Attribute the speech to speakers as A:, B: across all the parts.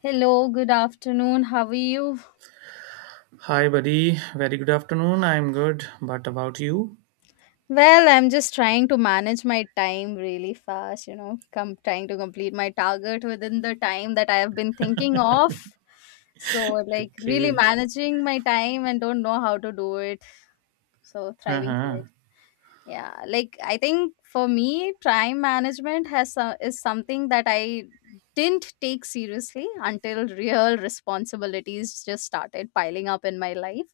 A: Hello, good afternoon. How are you?
B: Hi, buddy. Very good afternoon. I'm good. But about you?
A: Well, I'm just trying to manage my time really fast, come trying to complete my target within the time that I have been thinking of. So, like, really
B: Okay.
A: managing my time and don't know how to do it. So, thriving for it.
B: Uh-huh.
A: Yeah, like I think for me, time management is something that I didn't take seriously until real responsibilities just started piling up in my life.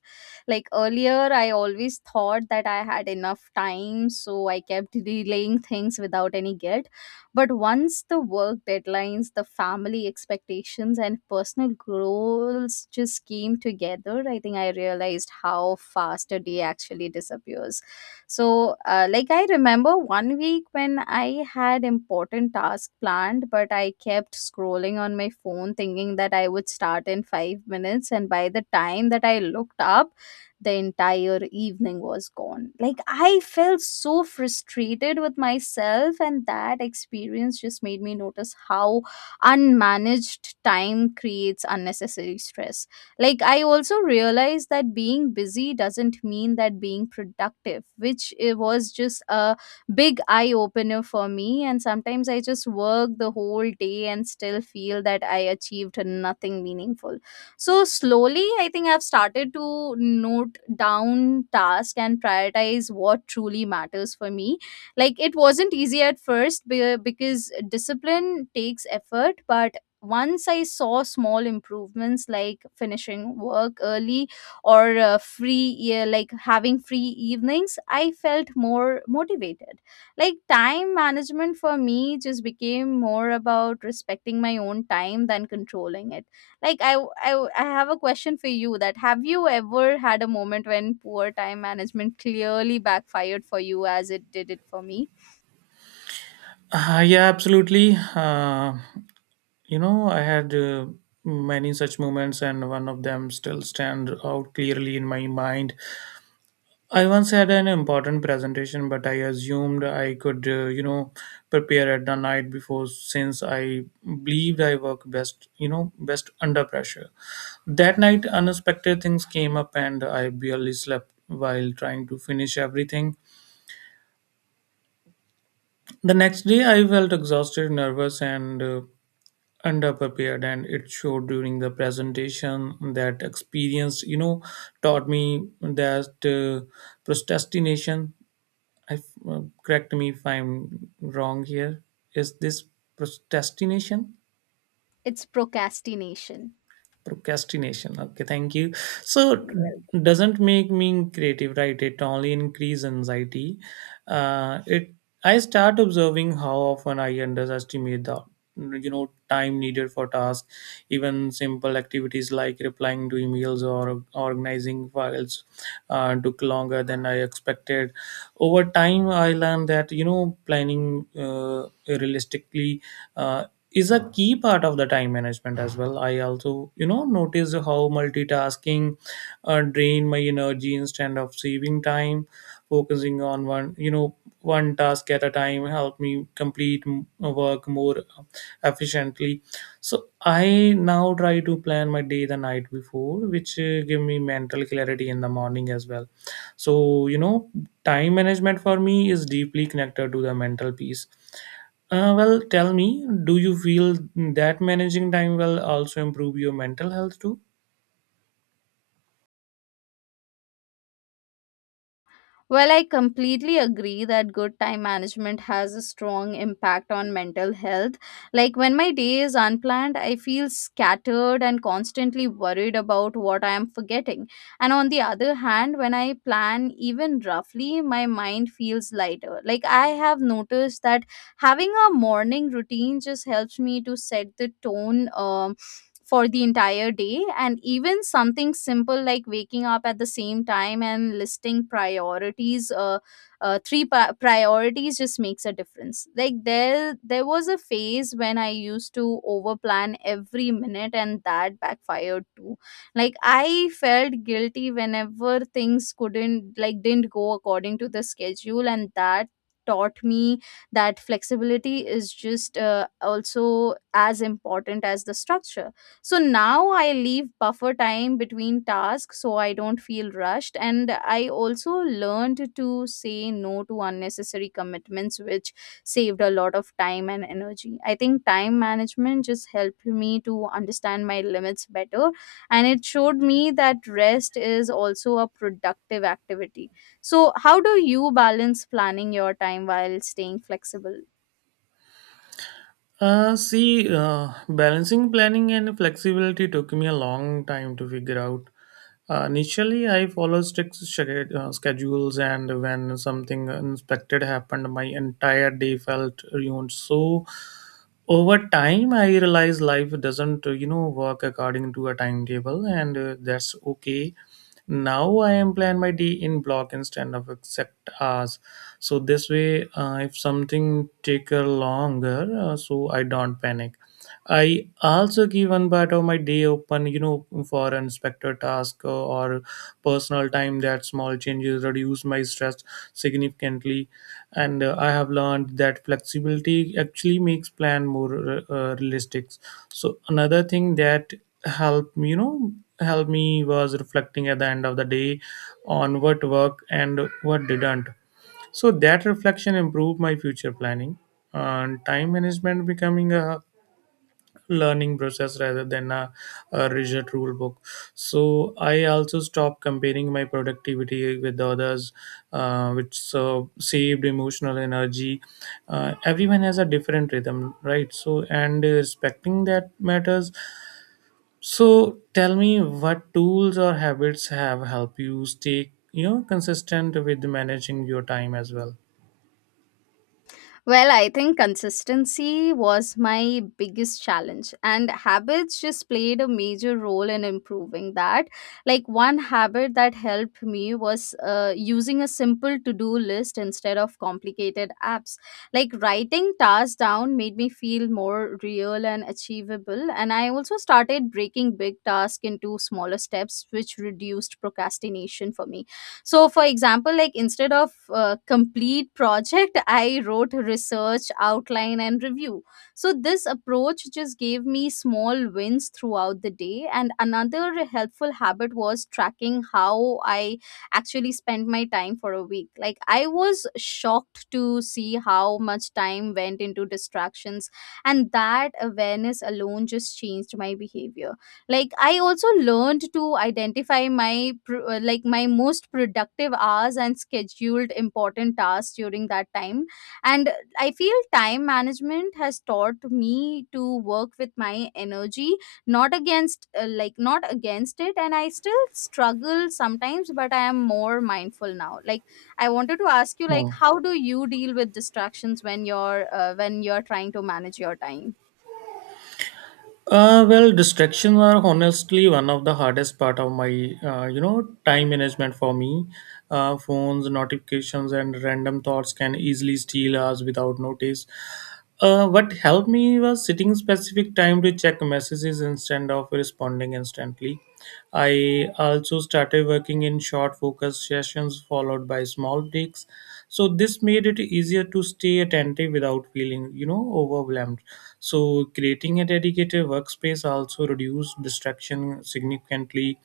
A: Like earlier, I always thought that I had enough time, so I kept delaying things without any guilt. But once the work deadlines, the family expectations, and personal goals just came together, I think I realized how fast a day actually disappears. So like, I remember one week when I had important task planned, but I kept scrolling on my phone thinking that I would start in 5 minutes, and by the time that I looked up the entire evening was gone. Like, I felt so frustrated with myself, and that experience just made me notice how unmanaged time creates unnecessary stress. Like, I also realized that being busy doesn't mean that being productive, which it was just a big eye opener for me. And sometimes I just work the whole day and still feel that I achieved nothing meaningful. So, slowly, I think I've started to note down tasks and prioritize what truly matters for me. Like, it wasn't easy at first because discipline takes effort, but once I saw small improvements like finishing work early or yeah, like having free evenings, I felt more motivated. Like, time management for me just became more about respecting my own time than controlling it. Like I have a question for you that have you ever had a moment when poor time management clearly backfired for you as it did it for me?
B: Yeah, absolutely. I had many such moments, and one of them still stand out clearly in my mind. I once had an important presentation, but I assumed I could, prepare at the night before, since I believed I work best, best under pressure. That night, unexpected things came up, and I barely slept while trying to finish everything. The next day, I felt exhausted, nervous, and underprepared, and it showed during the presentation. That experience, taught me that procrastination. I f- Correct me if I'm wrong here. Is this procrastination?
A: It's procrastination.
B: Procrastination, okay, thank you. So doesn't make me creative, right? It only increase anxiety. It I start observing how often I underestimate the time needed for tasks, even simple activities like replying to emails or organizing files took longer than I expected. Over time, I learned that planning realistically uh, is a key part of the time management as well. I also notice how multitasking drain my energy instead of saving time. Focusing on one one task at a time help me complete work more efficiently. So I now try to plan my day the night before, which give me mental clarity in the morning as well. So time management for me is deeply connected to the mental peace. Well, tell me, do you feel that managing time will also improve your mental health too?
A: Well, I completely agree that good time management has a strong impact on mental health. Like, when my day is unplanned, I feel scattered and constantly worried about what I am forgetting. And on the other hand, when I plan even roughly, my mind feels lighter. Like, I have noticed that having a morning routine just helps me to set the tone for the entire day, and even something simple like waking up at the same time and listing priorities, three priorities, just makes a difference. Like, there was a phase when I used to overplan every minute and that backfired too. Like, I felt guilty whenever things couldn't like didn't go according to the schedule, and that taught me that flexibility is just also as important as the structure. So now I leave buffer time between tasks so I don't feel rushed, and I also learned to say no to unnecessary commitments, which saved a lot of time and energy. I think time management just helped me to understand my limits better, and it showed me that rest is also a productive activity. So, how do you balance planning your time while staying flexible?
B: See, balancing planning and flexibility took me a long time to figure out. Initially, I follow schedules, and when something unexpected happened, my entire day felt ruined. So, over time, I realized life doesn't, work according to a timetable, and that's okay. Now I am plan my day in block instead of exact hours. So this way, if something take a longer, so I don't panic. I also give one part of my day open, for unexpected task or personal time. That small changes reduce my stress significantly, and I have learned that flexibility actually makes plan more realistic. So another thing that help you know help me was reflecting at the end of the day on what worked and what didn't. So that reflection improved my future planning, and time management becoming a learning process rather than a rigid rule book. So I also stopped comparing my productivity with others, which saved emotional energy. Everyone has a different rhythm, right? So and respecting that matters. So tell me, what tools or habits have helped you stay consistent with managing your time as well?
A: Well, I think consistency was my biggest challenge, and habits just played a major role in improving that. Like, one habit that helped me was using a simple to do list instead of complicated apps. Like, writing tasks down made me feel more real and achievable, and I also started breaking big tasks into smaller steps, which reduced procrastination for me. So, for example, like, instead of complete project I wrote research outline and review. So this approach just gave me small wins throughout the day, and another helpful habit was tracking how I actually spent my time for a week. Like, I was shocked to see how much time went into distractions, and that awareness alone just changed my behavior. Like, I also learned to identify my like, my most productive hours and scheduled important tasks during that time. And I feel time management has taught me to work with my energy, not against, like, not against it. And I still struggle sometimes, but I am more mindful now. Like, I wanted to ask you,
B: Hmm.
A: like, how do you deal with distractions when you're trying to manage your time?
B: Well, distractions are honestly one of the hardest part of my, time management for me. Phones, notifications, and random thoughts can easily steal us without notice. What helped me was setting specific time to check messages instead of responding instantly. I also started working in short focus sessions followed by small breaks. So this made it easier to stay attentive without feeling overwhelmed. So creating a dedicated workspace also reduced distraction significantly.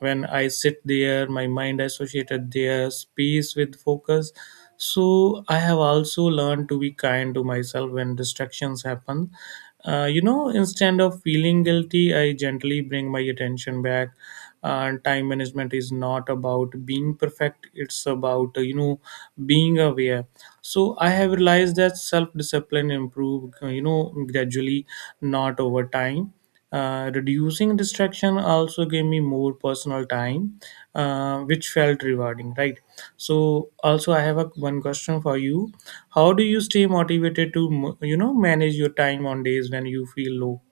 B: When I sit there, my mind associated their space with focus. So I have also learned to be kind to myself when distractions happen. Instead of feeling guilty, I gently bring my attention back. And time management is not about being perfect; it's about being aware. So I have realized that self discipline improve gradually, not over time. Reducing distraction also gave me more personal time, which felt rewarding, right? So, also, I have a one question for you. How do you stay motivated to, manage your time on days when you feel low?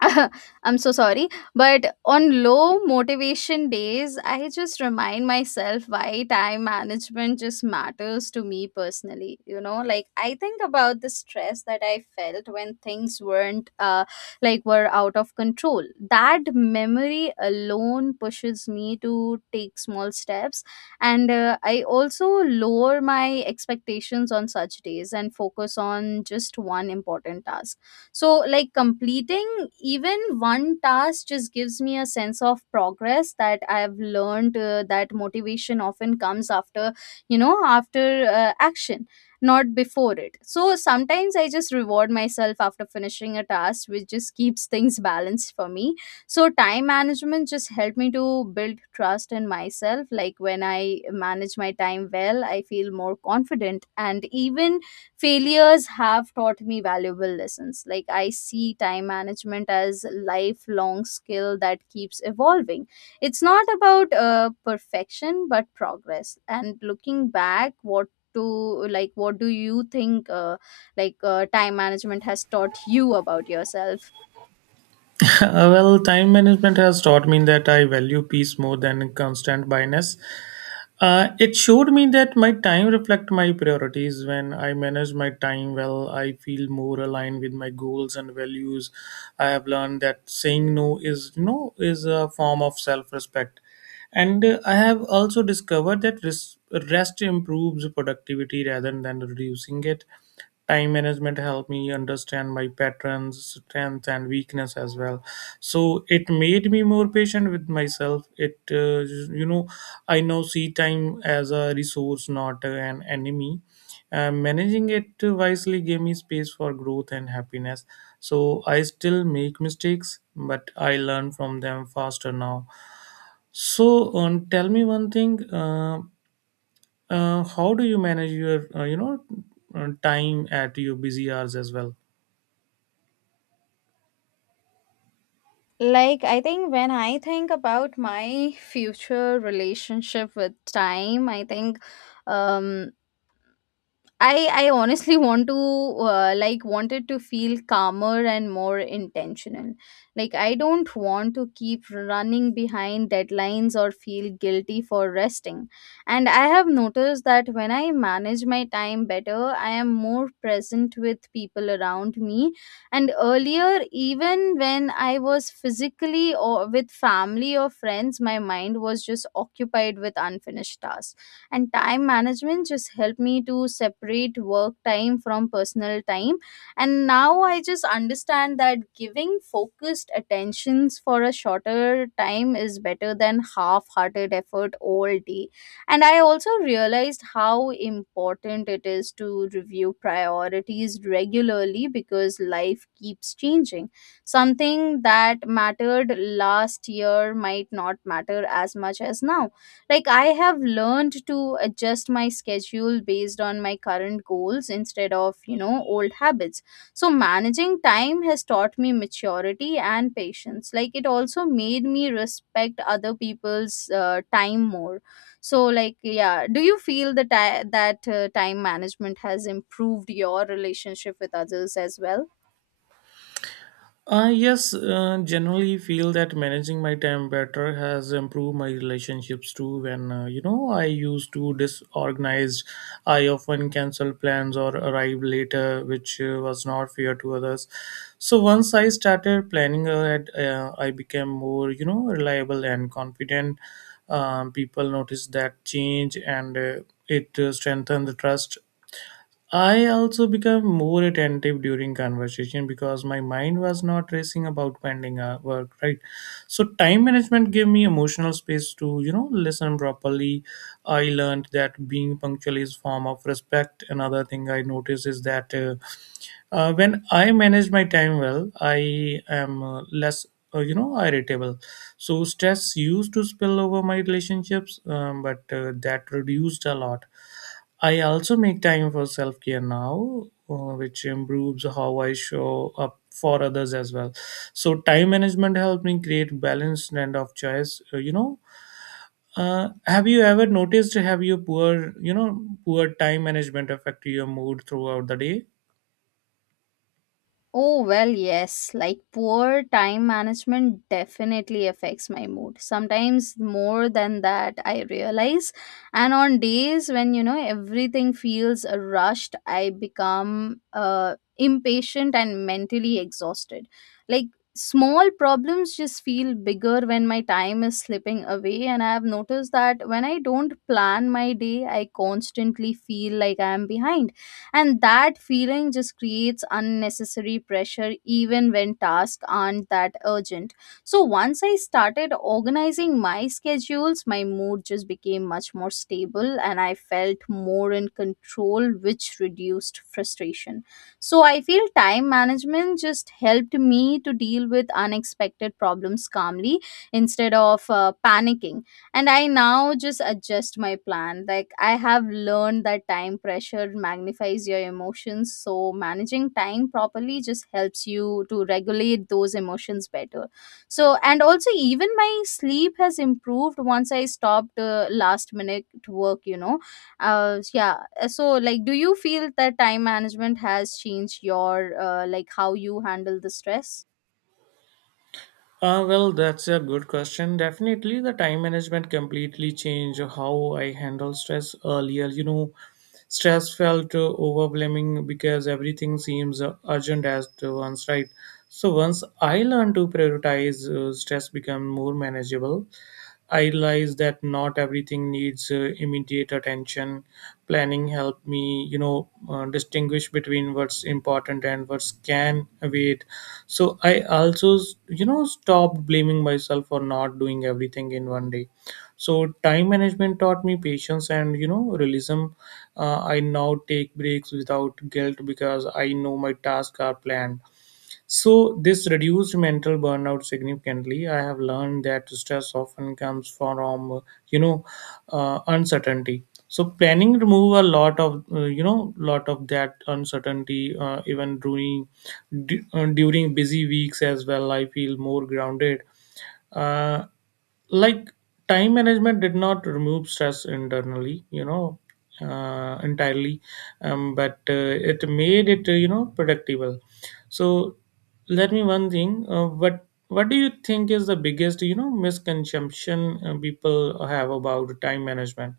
A: I'm so sorry. But on low motivation days, I just remind myself why time management just matters to me personally. You know, like, I think about the stress that I felt when things weren't like were out of control. That memory alone pushes me to take small steps. And I also lower my expectations on such days and focus on just one important task. So, like, completing even one task just gives me a sense of progress. That I have learned, that motivation often comes after you know after action, not before it. So sometimes I just reward myself after finishing a task, which just keeps things balanced for me. So time management just helped me to build trust in myself. Like, when I manage my time well, I feel more confident, and even failures have taught me valuable lessons. Like, I see time management as lifelong skill that keeps evolving. It's not about perfection but progress. And looking back, what to like, what do you think, time management has taught you about yourself?
B: Well, time management has taught me that I value peace more than constant busyness. It showed me that my time reflect my priorities. When I manage my time well, I feel more aligned with my goals and values. I have learned that saying no is is a form of self respect, and I have also discovered that rest improves productivity rather than reducing it. Time management helped me understand my patterns, strengths, and weakness as well. So it made me more patient with myself. It you know I now see time as a resource, not an enemy. Managing it wisely gave me space for growth and happiness. So I still make mistakes, but I learn from them faster now. So tell me one thing. How do you manage your, time at your busy hours as well?
A: Like, I think, when I think about my future relationship with time, I think, um I honestly wanted to feel calmer and more intentional. Like, I don't want to keep running behind deadlines or feel guilty for resting. And I have noticed that when I manage my time better, I am more present with people around me. And earlier, even when I was physically or with family or friends, my mind was just occupied with unfinished tasks, and time management just helped me to separate work time from personal time. And now I just understand that giving focused attentions for a shorter time is better than half-hearted effort all day. And I also realized how important it is to review priorities regularly because life keeps changing. Something that mattered last year might not matter as much as now. Like, I have learned to adjust my schedule based on my current goals instead of, you know, old habits. So managing time has taught me maturity and patience. Like, it also made me respect other people's time more. So, like, yeah, do you feel that time management has improved your relationship with others as well?
B: Yes, generally feel that managing my time better has improved my relationships too. When I used to disorganized, I often cancel plans or arrive later, which was not fair to others. So once I started planning ahead, I became more reliable and confident. People noticed that change, and it strengthened the trust. I also became more attentive during conversation because my mind was not racing about pending work, right? So time management gave me emotional space to, listen properly. I learned that being punctual is form of respect. Another thing I noticed is that when I manage my time well, I am less, irritable. So stress used to spill over my relationships, but that reduced a lot. I also make time for self care now, which improves how I show up for others as well. So, time management helped me create balanced and of choice. Have you ever noticed have your poor, poor time management affect your mood throughout the day?
A: Oh, well, yes. Like, poor time management definitely affects my mood, sometimes more than that, I realize. And on days when, you know, everything feels rushed, I become impatient and mentally exhausted. Like, small problems just feel bigger when my time is slipping away. And I have noticed that when I don't plan my day, I constantly feel like I am behind, and that feeling just creates unnecessary pressure even when tasks aren't that urgent. So once I started organizing my schedules, my mood just became much more stable, and I felt more in control, which reduced frustration. So I feel time management just helped me to deal with unexpected problems calmly, instead of panicking. And I now just adjust my plan. Like, I have learned that time pressure magnifies your emotions, so managing time properly just helps you to regulate those emotions better. So, and also, even my sleep has improved once I stopped, last minute work. Yeah, so, like, do you feel that time management has changed your, like, how you handle the stress?
B: Well, that's a good question. Definitely, the time management completely changed how I handle stress earlier. You know, stress felt overwhelming because everything seems urgent as to once, right? So once I learned to prioritize, stress become more manageable. I realized that not everything needs immediate attention. Planning helped me, distinguish between what's important and what's can wait. So I also, stopped blaming myself for not doing everything in one day. So time management taught me patience and, realism. I now take breaks without guilt because I know my tasks are planned. So, this reduced mental burnout significantly. I have learned that stress often comes from, you know, uncertainty. So, planning remove a lot of, lot of that uncertainty. Even during busy weeks as well, I feel more grounded. Uh, like time management did not remove stress internally, entirely, but it made it predictable. So let me one thing. What do you think is the biggest, misconception people have about time management?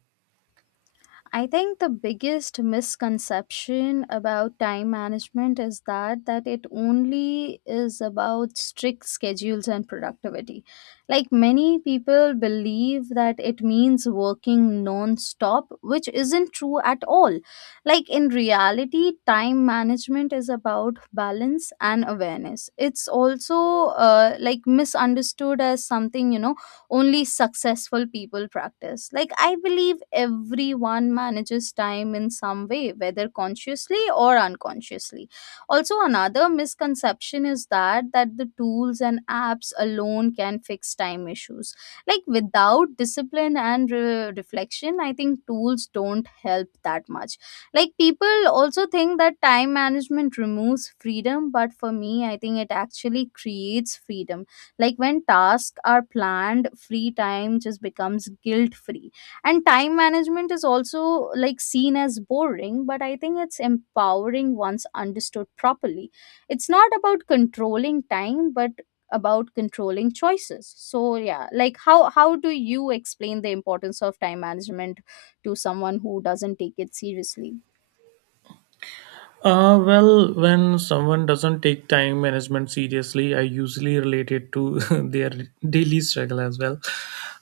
A: I think the biggest misconception about time management is that it only is about strict schedules and productivity. Like, many people believe that it means working non-stop, which isn't true at all. Like, in reality, time management is about balance and awareness. It's also, like, misunderstood as something, you know, only successful people practice. Like, I believe everyone manages time in some way, whether consciously or unconsciously. Also, another misconception is that the tools and apps alone can fix time issues. Like, without discipline and reflection, I think tools don't help that much. Like, people also think that time management removes freedom, but for me, I think it actually creates freedom. Like, when tasks are planned, free time just becomes guilt free. And time management is also, like, seen as boring, but I think it's empowering once understood properly. It's not about controlling time, but about controlling choices. So, yeah, like, how do you explain the importance of time management to someone who doesn't take it seriously?
B: Well, when someone doesn't take time management seriously, I usually relate it to their daily struggle as well.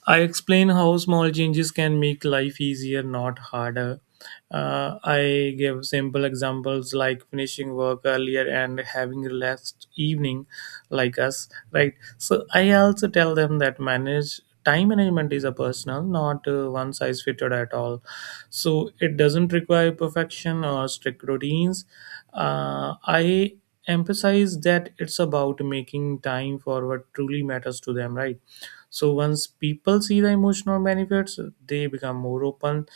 B: I explain how small changes can make life easier, not harder. I give simple examples like finishing work earlier and having relaxed evening, like us, right? So I also tell them that manage time management is a personal, not one size fitted at all. So it doesn't require perfection or strict routines. I emphasize that it's about making time for what truly matters to them, right? So once people see the emotional benefits, they become more open.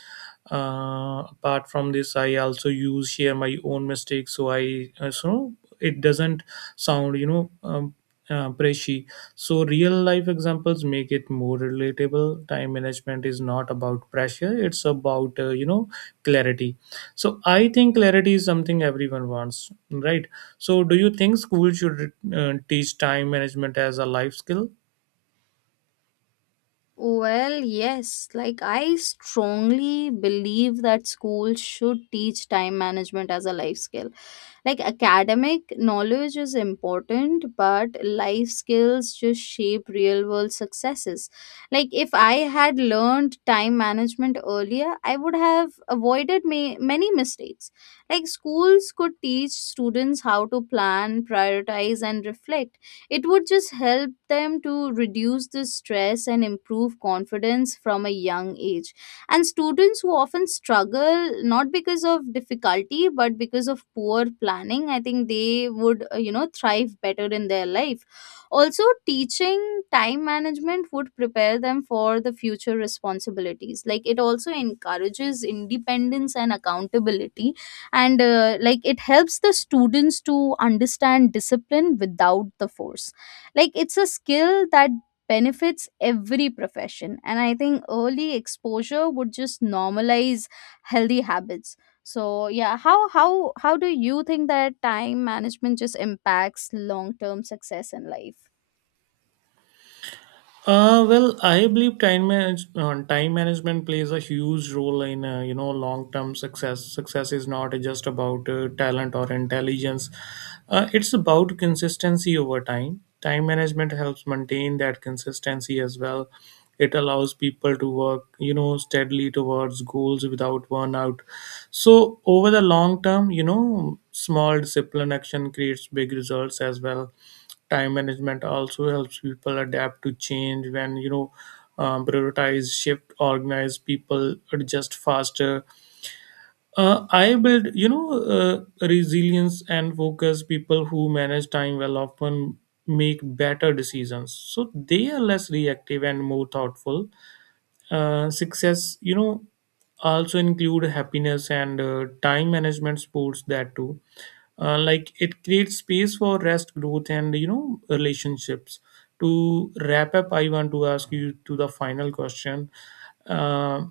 B: Apart from this, I also use share my own mistakes, so I so it doesn't sound, preachy. So real life examples make it more relatable. Time management is not about pressure, it's about clarity. So I think clarity is something everyone wants, right? So do you think school should teach time management as a life skill?
A: Well, yes. Like, I strongly believe that schools should teach time management as a life skill. Like, academic knowledge is important, but life skills just shape real world successes. Like if I had learned time management earlier, I would have avoided many mistakes. Like schools could teach students how to plan, prioritize, and reflect. It would just help them to reduce the stress and improve confidence from a young age, and students who often struggle not because of difficulty but because of poor planning, I think they would thrive better in their life. Also, teaching time management would prepare them for the future responsibilities. Like, it also encourages independence and accountability, and like, it helps the students to understand discipline without the force. Like, it's a skill that benefits every profession, and I think early exposure would just normalize healthy habits. So yeah, how do you think that time management just impacts long term success in life?
B: Well, I believe time management plays a huge role in long term success. Success is not just about talent or intelligence; it's about consistency over time. Time management helps maintain that consistency as well. It allows people to work steadily towards goals without burnout. So over the long term, small discipline action creates big results as well. Time management also helps people adapt to change. When prioritize shift, organize people adjust faster. I build you know Resilience and focus, people who manage time well often make better decisions, so they are less reactive and more thoughtful. Success, also include happiness, and time management sports that too. Like it creates space for rest, growth, and relationships. To wrap up, I want to ask you to the final question. Uh,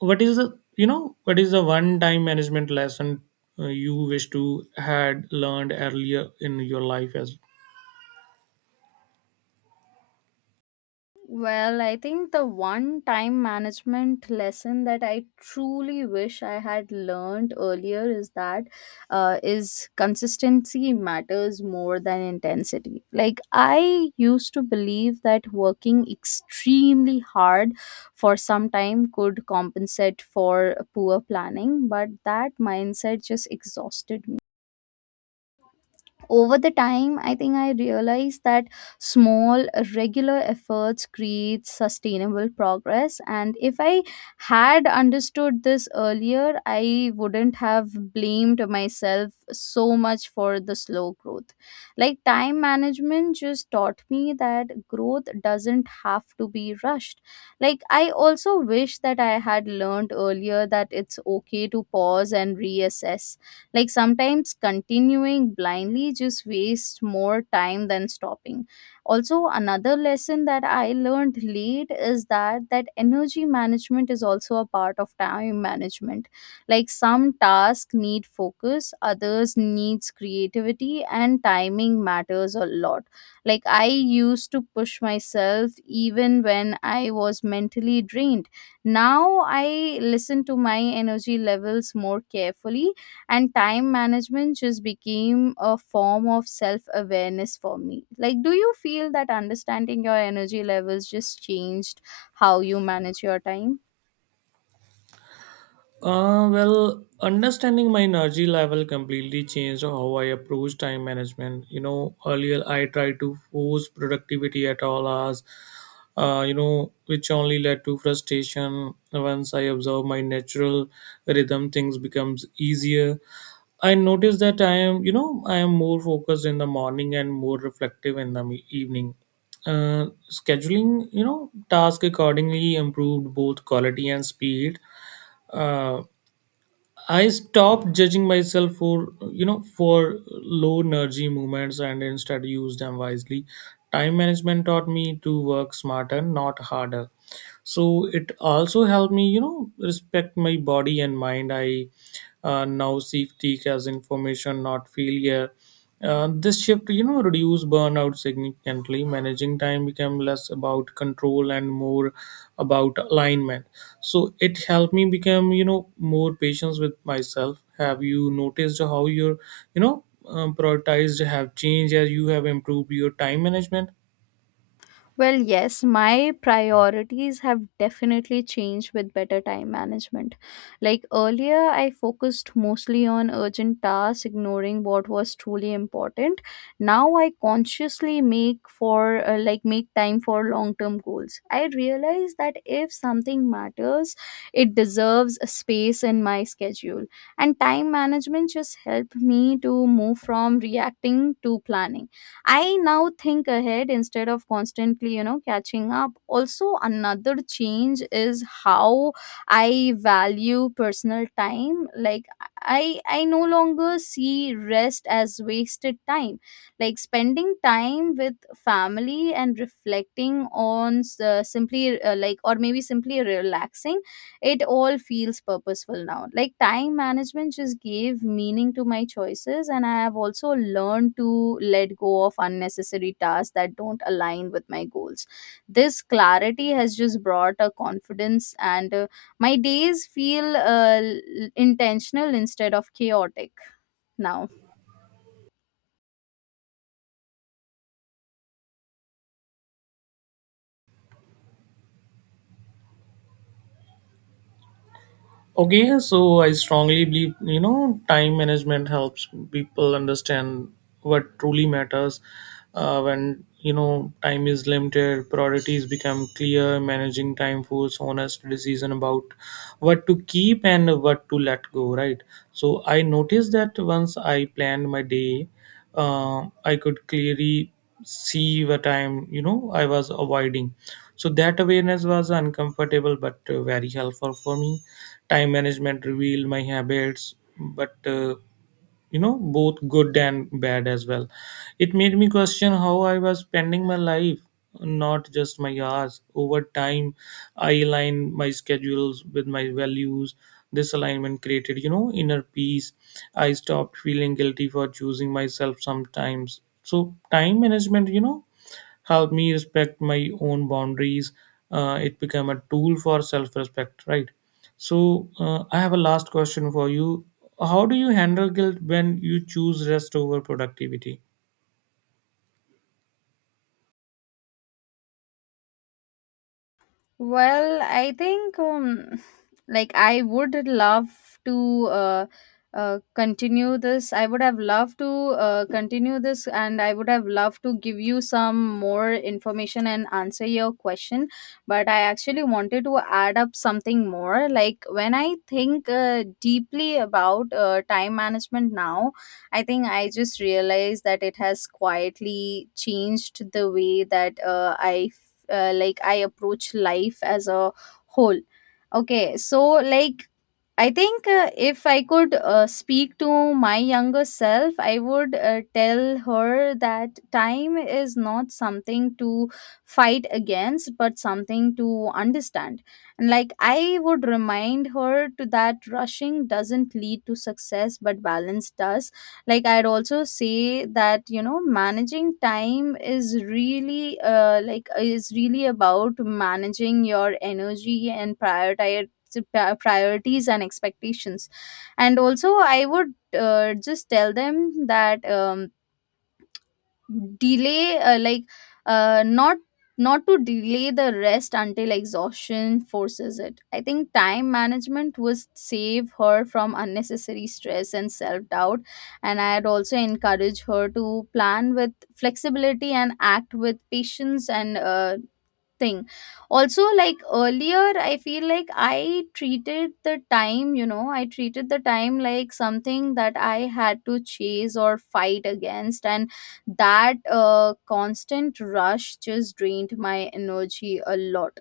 B: what is the you know what is the one time management lesson you wish to had learned earlier in your life as.
A: Well, I think the one time management lesson that I truly wish I had learned earlier is that is consistency matters more than intensity. Like, I used to believe that working extremely hard for some time could compensate for poor planning, but that mindset just exhausted me. Over the time, I think I realized that small regular efforts create sustainable progress, and if I had understood this earlier, I wouldn't have blamed myself so much for the slow growth. Like, time management just taught me that growth doesn't have to be rushed. Like, I also wish that I had learned earlier that it's okay to pause and reassess. Like, sometimes continuing blindly just wastes more time than stopping. Also, another lesson that I learned late is that energy management is also a part of time management. Like, some tasks need focus, others needs creativity, and timing matters a lot. Like, I used to push myself even when I was mentally drained. Now I listen to my energy levels more carefully, and time management just became a form of self awareness for me. Like, do you feel that understanding your energy levels just changed how you manage your time?
B: Well, understanding my energy level completely changed how I approach time management. You know, earlier I tried to force productivity at all hours, which only led to frustration. Once I observe my natural rhythm, things becomes easier. I noticed that I am more focused in the morning and more reflective in the evening. Scheduling, task accordingly improved both quality and speed. Uh, I stopped judging myself for for low energy movements and instead used them wisely. Time management taught me to work smarter, not harder. So it also helped me, respect my body and mind. I Now see fatigue as information, not failure. This shift, reduced burnout significantly. Managing time became less about control and more about alignment. So it helped me become, more patient with myself. Have you noticed how your, prioritized have changed as you have improved your time management?
A: Well, yes, my priorities have definitely changed with better time management. Like earlier, I focused mostly on urgent tasks, ignoring what was truly important. Now I consciously make time for long-term goals. I realize that if something matters, it deserves a space in my schedule. And time management just helped me to move from reacting to planning. I now think ahead instead of constantly, you know, catching up. Also, another change is how I value personal time. Like, I no longer see rest as wasted time. Like, spending time with family and reflecting on s- simply like or maybe simply relaxing, it all feels purposeful now. Like, time management just gave meaning to my choices, and I have also learned to let go of unnecessary tasks that don't align with my goals. This clarity has just brought a confidence, and my days feel intentional instead of chaotic now.
B: Okay, so I strongly believe, time management helps people understand what truly matters. When time is limited, priorities become clear. Managing time forces honest decision about what to keep and what to let go. Right. So I noticed that once I planned my day, I could clearly see what time, I was avoiding. So that awareness was uncomfortable, but very helpful for me. Time management revealed my habits, but both good and bad as well. It made me question how I was spending my life, not just my hours. Over time, I aligned my schedules with my values. This alignment created, inner peace. I stopped feeling guilty for choosing myself sometimes. So time management, helped me respect my own boundaries. It became a tool for self respect, right? So, I have a last question for you. How do you handle guilt when you choose rest over productivity?
A: Well, I think like, I would love to continue this. I would have loved to continue this, and I would have loved to give you some more information and answer your question. But I actually wanted to add up something more. Like, when I think deeply about time management now, I think I just realized that it has quietly changed the way that I approach life as a whole. Okay, so like, I think if I could speak to my younger self, I would tell her that time is not something to fight against, but something to understand. And like, I would remind her to that rushing doesn't lead to success, but balance does. Like, I'd also say that, you know, managing time is really like is really about managing your energy and priorities and expectations. And also, I would just tell them that delay like not not to delay the rest until exhaustion forces it. I think time management would save her from unnecessary stress and self doubt, and I'd also encourage her to plan with flexibility and act with patience and thing also, like earlier, I feel like I treated the time like something that I had to chase or fight against, and that constant rush just drained my energy a lot.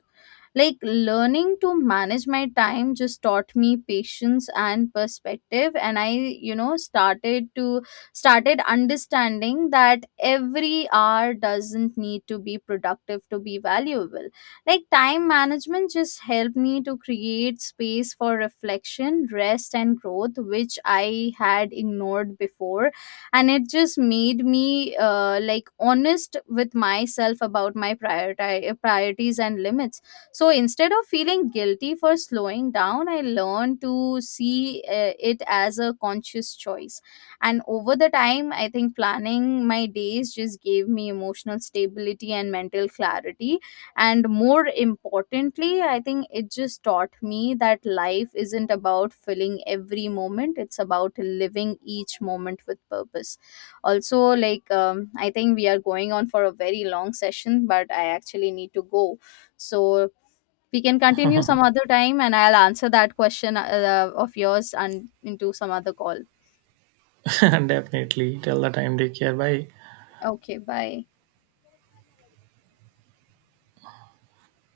A: Like, learning to manage my time just taught me patience and perspective, and I, you know, started understanding that every hour doesn't need to be productive to be valuable. Like, time management just helped me to create space for reflection, rest and growth, which I had ignored before, and it just made me honest with myself about my priority priorities and limits. So instead of feeling guilty for slowing down, I learned to see it as a conscious choice. And over the time, I think planning my days just gave me emotional stability and mental clarity. And more importantly, I think it just taught me that life isn't about filling every moment, it's about living each moment with purpose. Also, like, I think we are going on for a very long session, but I actually need to go. So, we can continue some other time and I'll answer that question of yours and into some other call.
B: Definitely. Till the time, take care. Bye.
A: Okay, bye.